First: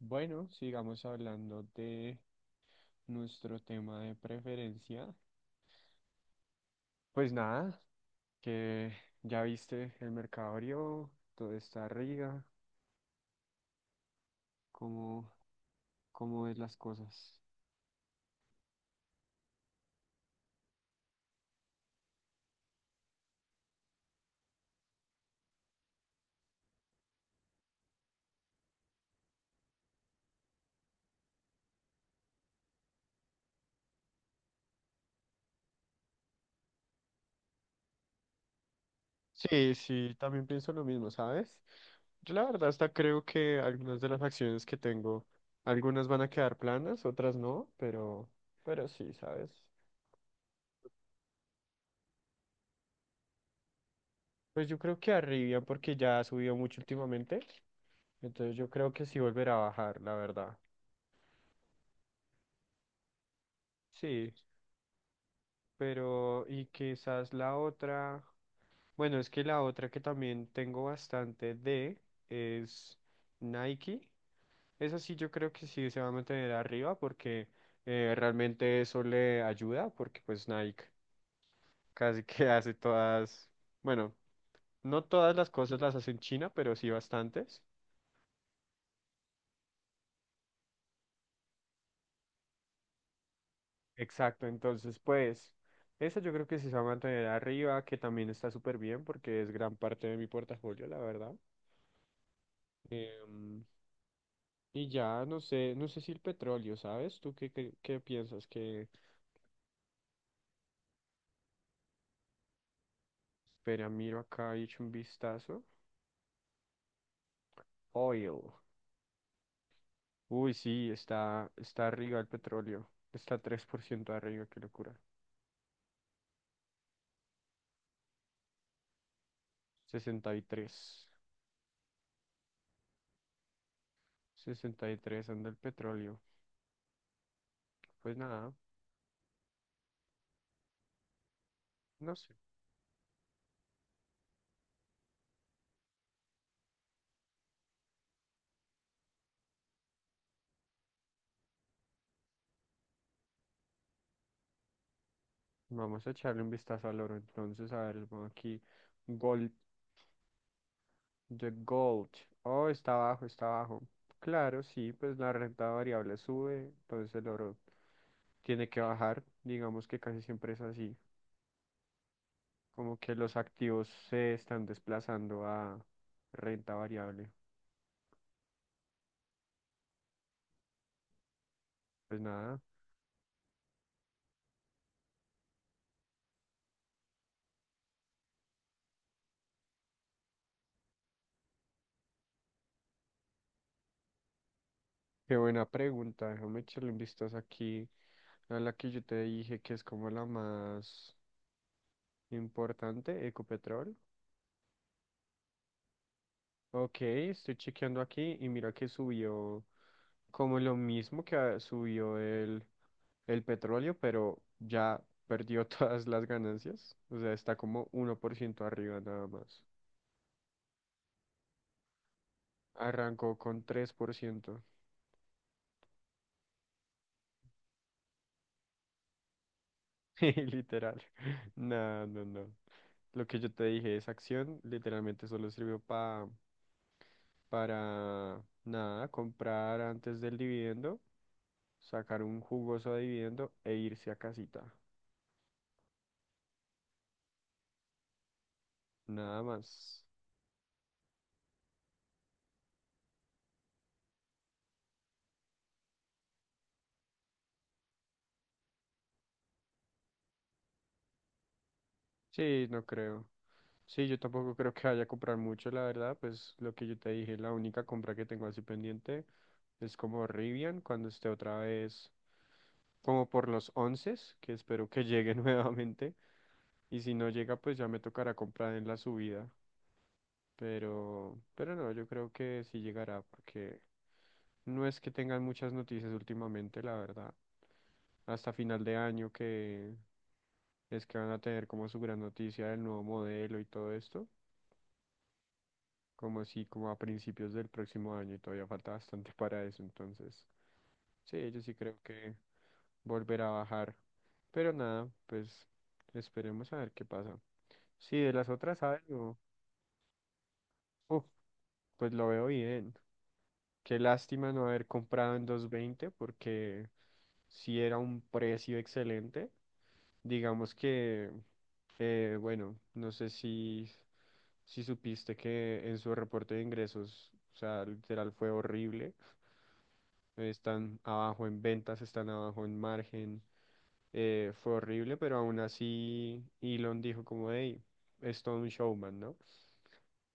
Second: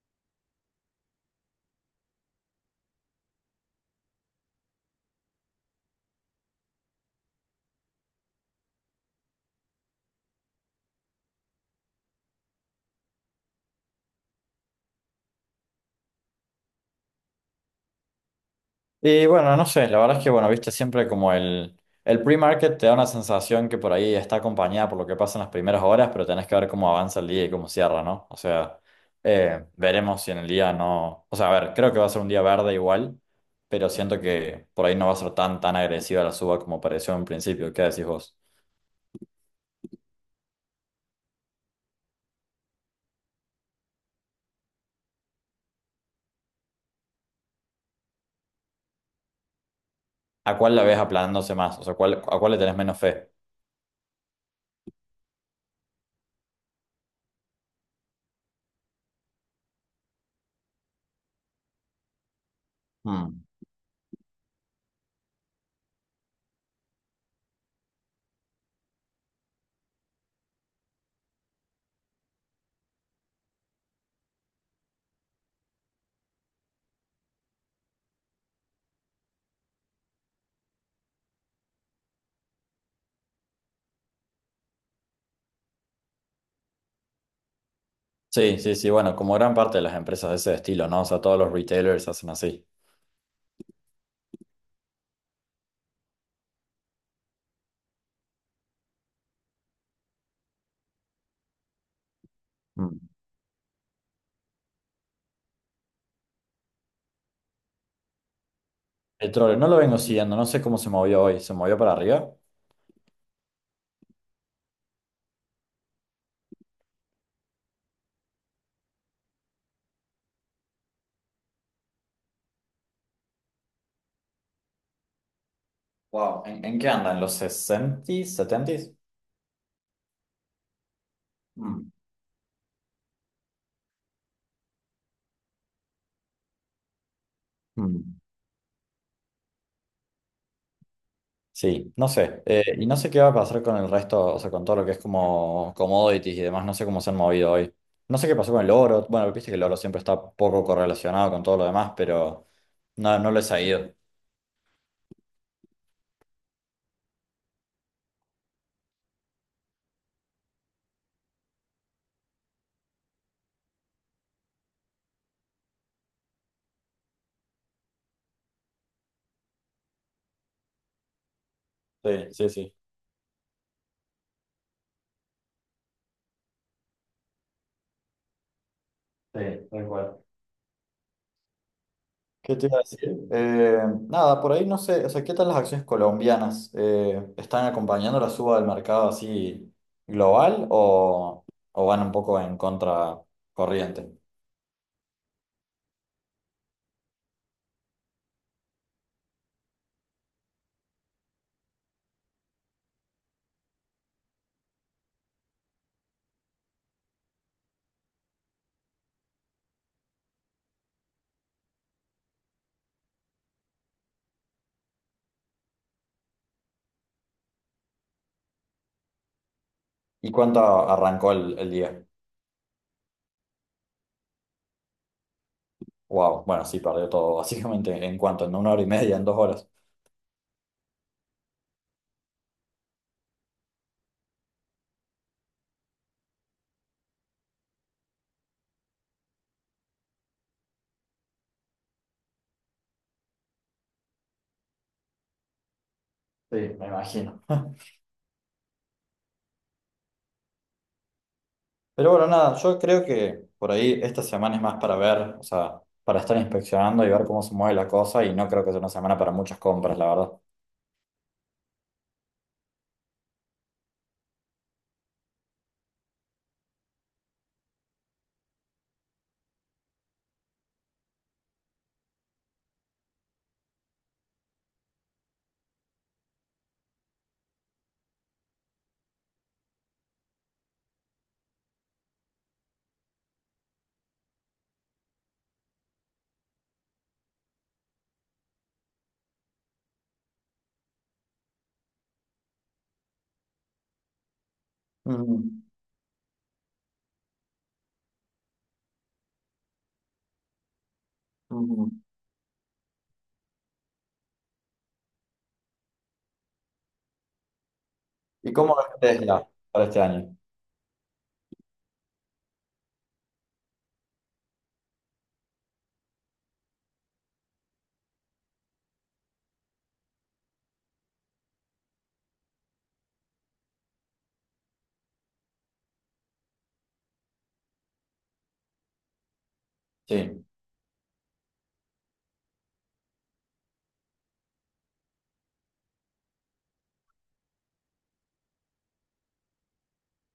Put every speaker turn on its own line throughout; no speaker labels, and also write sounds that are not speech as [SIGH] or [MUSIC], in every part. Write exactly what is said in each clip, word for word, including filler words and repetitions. Bueno, sigamos hablando de nuestro tema de preferencia. Pues nada, que ya viste el mercado abrió, todo está arriba, cómo, cómo ves las cosas.
Y bueno, no sé, la verdad es que, bueno, viste, siempre como el, el pre-market te da una sensación que por ahí está acompañada por lo que pasa en las primeras horas, pero tenés que ver cómo avanza el día y cómo cierra, ¿no? O sea, eh, veremos si en el día no... O sea, a ver, creo que va a ser un día verde igual, pero siento que por ahí no va a ser tan, tan agresiva la suba como pareció en principio. ¿Qué decís vos?
Sí, sí, también pienso lo mismo, ¿sabes? Yo la verdad hasta creo que algunas de las acciones que tengo, algunas van a quedar planas, otras no, pero, pero sí, ¿sabes?
¿A cuál la ves aplanándose más? O sea, ¿cuál, a cuál le tenés menos fe?
Pues yo creo que arriba porque ya ha subido mucho últimamente, entonces yo creo que sí volverá a bajar, la verdad.
Mm.
Sí. Pero, y quizás la otra, bueno, es que la otra que también tengo bastante de es Nike. Esa sí yo creo que sí se va a mantener arriba porque eh, realmente eso le ayuda porque pues Nike casi que [LAUGHS] hace todas, bueno, no todas las cosas las hace en China, pero sí bastantes.
Sí, sí, sí, bueno, como gran parte de las empresas de ese estilo, ¿no? O sea, todos los retailers hacen así.
Exacto, entonces pues esa yo creo que sí se va a mantener arriba, que también está súper bien porque es gran parte de mi portafolio, la verdad. Em, Y ya, no sé, no sé si el petróleo, ¿sabes? ¿Tú qué, qué, qué piensas que...
El petróleo no lo vengo siguiendo, no sé cómo se movió hoy. ¿Se movió para arriba?
Espera, miro acá, he hecho un vistazo. Oil. Uy, sí, está, está arriba el petróleo. Está tres por ciento arriba, qué locura.
Wow, ¿en, en qué anda? ¿En los sesentas,
Sesenta, sesenta y tres.
mm,
Sesenta y tres anda el petróleo. Pues
mm?
nada,
Sí, no
no sé.
sé. Eh, y no sé qué va a pasar con el resto, o sea, con todo lo que es como commodities y demás, no sé cómo se han movido hoy. No sé qué pasó con el oro. Bueno, viste que el oro siempre está poco correlacionado con todo lo demás, pero no, no lo he seguido.
Vamos a echarle un vistazo al oro entonces, a ver, vamos aquí. Gold. The Gold. Oh, está abajo, está abajo. Claro, sí, pues la renta variable sube, entonces el oro tiene que bajar. Digamos que casi siempre es así.
Sí, sí, sí.
Como que los activos se están desplazando a renta variable.
Sí, tal cual.
Pues
¿Qué
nada,
te iba a decir? Eh, nada, por ahí no sé, o sea, ¿qué tal las acciones colombianas? Eh, ¿están acompañando la suba del mercado así global o, o van un poco en contracorriente?
qué buena pregunta. Déjame echarle un vistazo aquí a la que yo te dije que es como la más importante, Ecopetrol. Ok, estoy chequeando aquí y mira que subió como lo mismo que ah, subió el. el petróleo, pero ya perdió [LAUGHS] todas las ganancias. O sea, está como uno por ciento arriba nada más.
¿Y cuánto arrancó el, el día?
Arrancó con tres por ciento.
Wow, bueno, sí, perdió todo, [LAUGHS] básicamente, ¿en cuánto? ¿En una hora y media? ¿En dos horas?
[LAUGHS] Literal. No, no, no. Lo que yo te dije, esa acción literalmente solo sirvió pa para nada, comprar antes del dividendo, sacar un jugoso dividendo e irse a casita.
Sí, me imagino. [LAUGHS]
Nada más.
Pero bueno, nada, yo creo que por ahí esta semana es más para ver, o sea, para estar inspeccionando y ver cómo se mueve la cosa y no creo que sea una semana para muchas compras, la verdad.
Sí, no creo. Sí, yo tampoco creo que vaya a comprar mucho, la verdad, pues lo que yo te dije, la única compra que tengo así pendiente es como Rivian, cuando esté otra vez como por los once, que espero que llegue [LAUGHS] nuevamente, y si no llega, pues ya me tocará comprar en la subida, pero, pero no, yo creo que sí llegará, porque no es que tengan muchas noticias últimamente, la verdad, hasta final de año que es que van a tener como su gran noticia del nuevo modelo y todo esto.
Ujú,
Como si como a principios del próximo año y todavía falta bastante para eso, entonces sí, yo sí
ujú.
creo que volverá a bajar, pero nada, pues esperemos a ver qué pasa. Sí, de las
¿Y cómo
otras
ves
aves, no,
Tesla para este año?
uf, pues lo veo bien. Qué lástima no haber comprado en dos veinte porque si era un precio excelente. Digamos que, eh, bueno, no sé si, si supiste que en su reporte de ingresos, o sea, literal fue horrible.
Sí.
Están abajo en ventas, están abajo en margen. Eh, fue horrible, pero aún así Elon dijo como, hey, es todo un showman, ¿no?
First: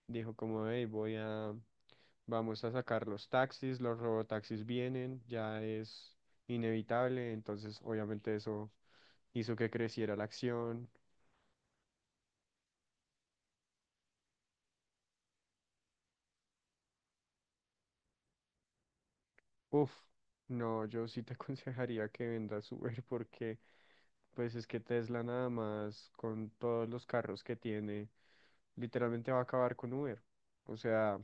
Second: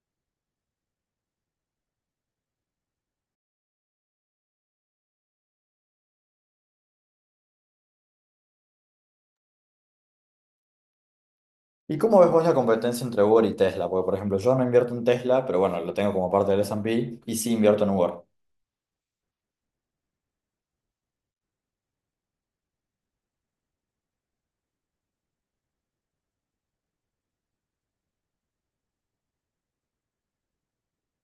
Dijo como, hey, voy a, vamos a sacar los taxis, los robotaxis vienen, ya es inevitable, entonces obviamente eso hizo que creciera la acción.
¿Y cómo ves vos la competencia entre Uber y Tesla? Porque, por ejemplo, yo no invierto en Tesla, pero bueno, lo tengo como parte del ese y pe y sí invierto en Uber.
Uf, no, yo sí te [LAUGHS] aconsejaría que vendas Uber porque pues es que Tesla nada más con todos los carros que tiene, literalmente va a acabar con Uber. O sea,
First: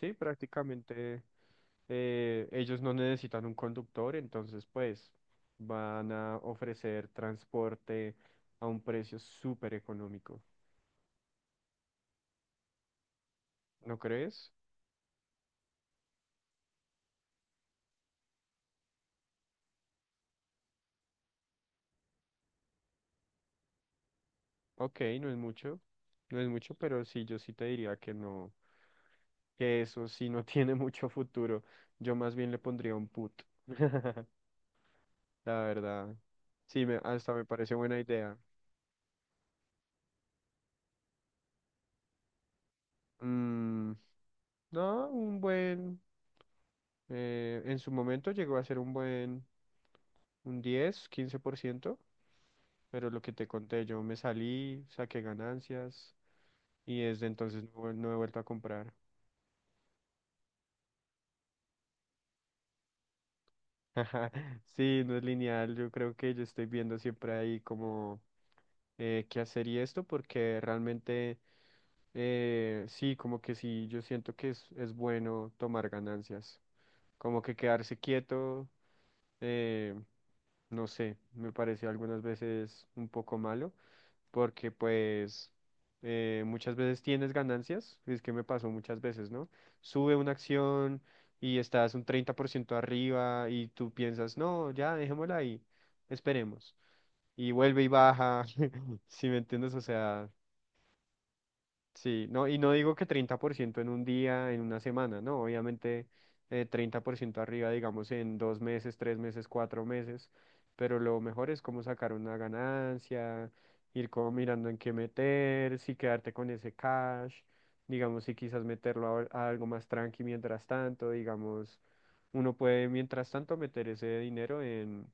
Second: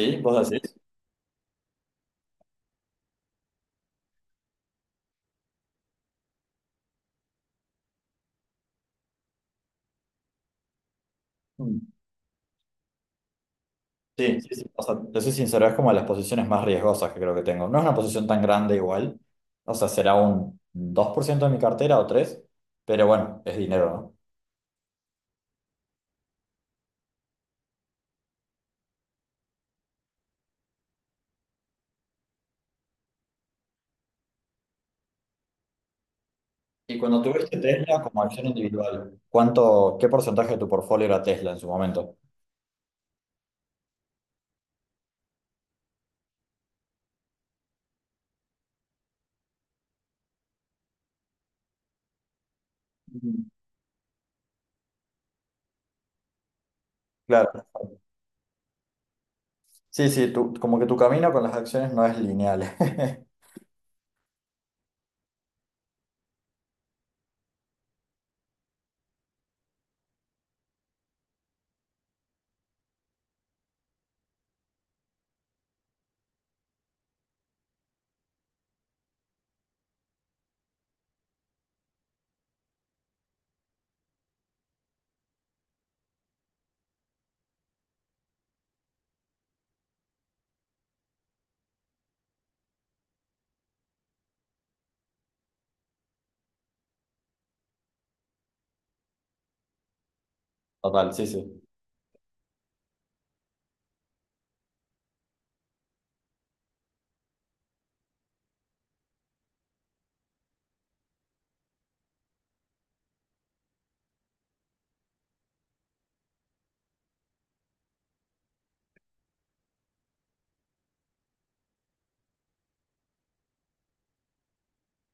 sí,
¿Vos decís?
prácticamente eh, ellos no necesitan un conductor, entonces pues van a ofrecer transporte a un precio súper económico.
Mm.
¿No
Sí,
crees?
sí, sí. O sea, te soy sincero, es como de las posiciones más riesgosas que creo que tengo. No es una posición tan grande igual. O sea, será un dos por ciento de mi cartera o tres por ciento, pero bueno, es dinero, ¿no?
Ok, no es mucho, no es mucho, pero sí, yo sí te diría que no. Que eso sí no [LAUGHS] tiene mucho futuro. Yo más bien le pondría un put. [LAUGHS] La verdad. Sí,
Y
me,
cuando
hasta me
tuviste
parece buena
Tesla como
idea.
acción individual, ¿cuánto, qué porcentaje de tu portfolio era Tesla en su momento?
Mm, no, un buen... eh, en su momento llegó a ser un buen... Un diez, quince por ciento. Pero lo que te
Mm.
conté, yo me salí, saqué ganancias y desde entonces
Claro.
no, vuel- no he vuelto a comprar.
Sí, sí, tú, como que tu camino con las acciones no es lineal. [LAUGHS]
[LAUGHS] Sí, no es lineal. Yo creo que yo estoy viendo siempre ahí como eh, qué hacer y esto, porque realmente Eh, sí, como que sí, yo siento que es, es bueno tomar ganancias. Como que quedarse quieto, eh, no sé, me parece algunas veces un poco malo, porque pues eh, muchas veces tienes ganancias, es que me pasó muchas veces, ¿no? Sube una acción y estás un treinta por ciento arriba y tú piensas, no, ya, dejémosla ahí, esperemos. Y vuelve y baja, [LAUGHS] si me entiendes, o sea,
Total, sí, sí.
sí, no, y no digo que treinta por ciento en un día, en una semana, no, obviamente eh, treinta por ciento arriba, digamos, en dos meses, tres meses, cuatro meses, pero lo mejor es como sacar una ganancia, ir como mirando en qué meter, si quedarte con ese cash, digamos, si quizás meterlo a, a algo más tranqui mientras tanto, digamos, uno puede mientras tanto meter ese dinero en,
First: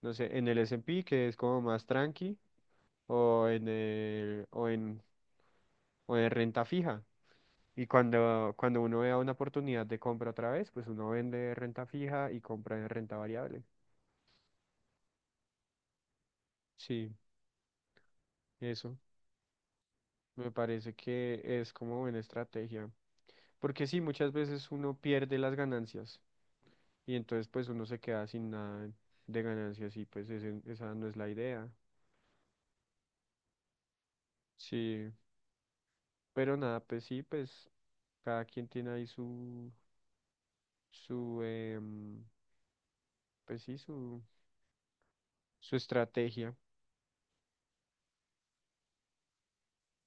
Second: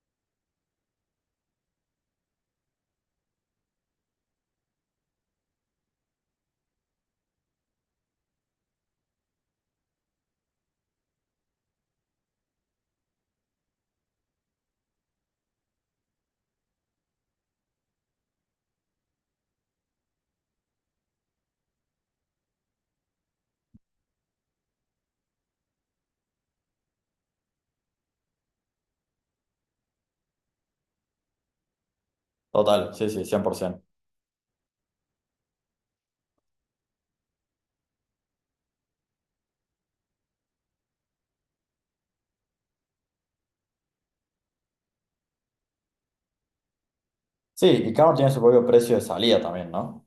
no sé, en el S and P que es como más tranqui, o en el, o en, o en renta fija y cuando, cuando uno vea una oportunidad de compra otra vez, pues uno vende renta fija y compra en renta variable. Sí, eso. Me parece que es como buena estrategia. Porque sí, muchas veces uno pierde las ganancias y entonces pues uno se queda sin nada de ganancias y pues ese- esa no es la idea.
Total, sí, sí, cien por ciento.
Sí, pero nada, pues sí, pues cada quien tiene ahí su, su, em, pues sí, su, su estrategia.
Sí, y cada uno tiene su propio precio de salida también, ¿no?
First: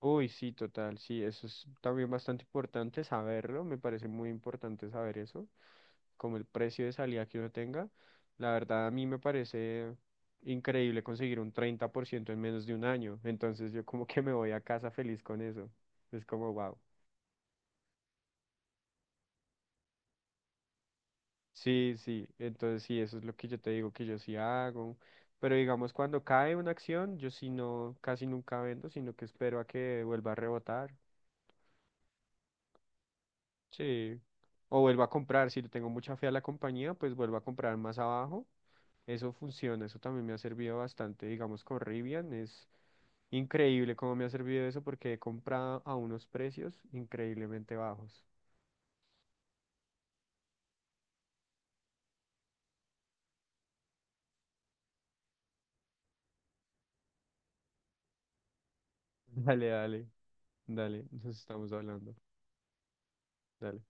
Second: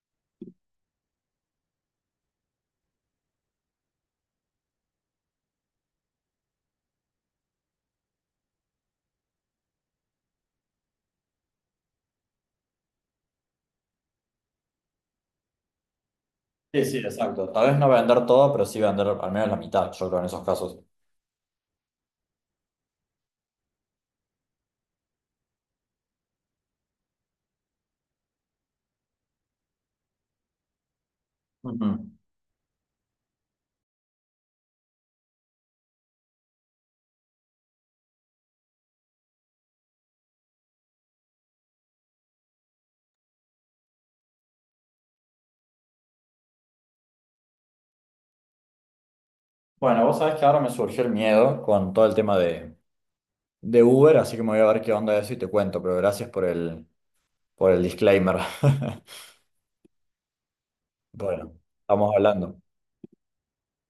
Uy, sí, total, sí, eso es también bastante importante saberlo, me parece muy importante saber eso, como el precio de salida que uno tenga. La verdad, a mí me parece increíble conseguir un treinta por ciento en menos de un año, entonces yo como que me voy a casa feliz con eso, es como wow.
Sí, sí, exacto. Tal vez no vender todo, pero sí vender al menos la mitad, yo creo, en esos casos.
Sí, sí, entonces sí, eso es lo que yo te digo que yo sí hago, pero digamos cuando cae una acción, yo sí no, casi nunca vendo, sino que espero a que vuelva a rebotar.
Ujú.
Sí. O vuelvo a comprar, si le tengo mucha fe a la compañía, pues vuelvo a comprar más abajo. Eso funciona, eso también me ha servido bastante, digamos, con Rivian. Es increíble cómo me ha servido eso porque he comprado a unos precios increíblemente bajos.
Bueno, vos sabés que ahora me surgió el miedo con todo el tema de, de Uber, así que me voy a ver qué onda de eso y te cuento, pero gracias por el, por el disclaimer. [LAUGHS]
[LAUGHS] Dale, dale, dale, nos
Bueno,
estamos hablando.
estamos hablando.
Dale.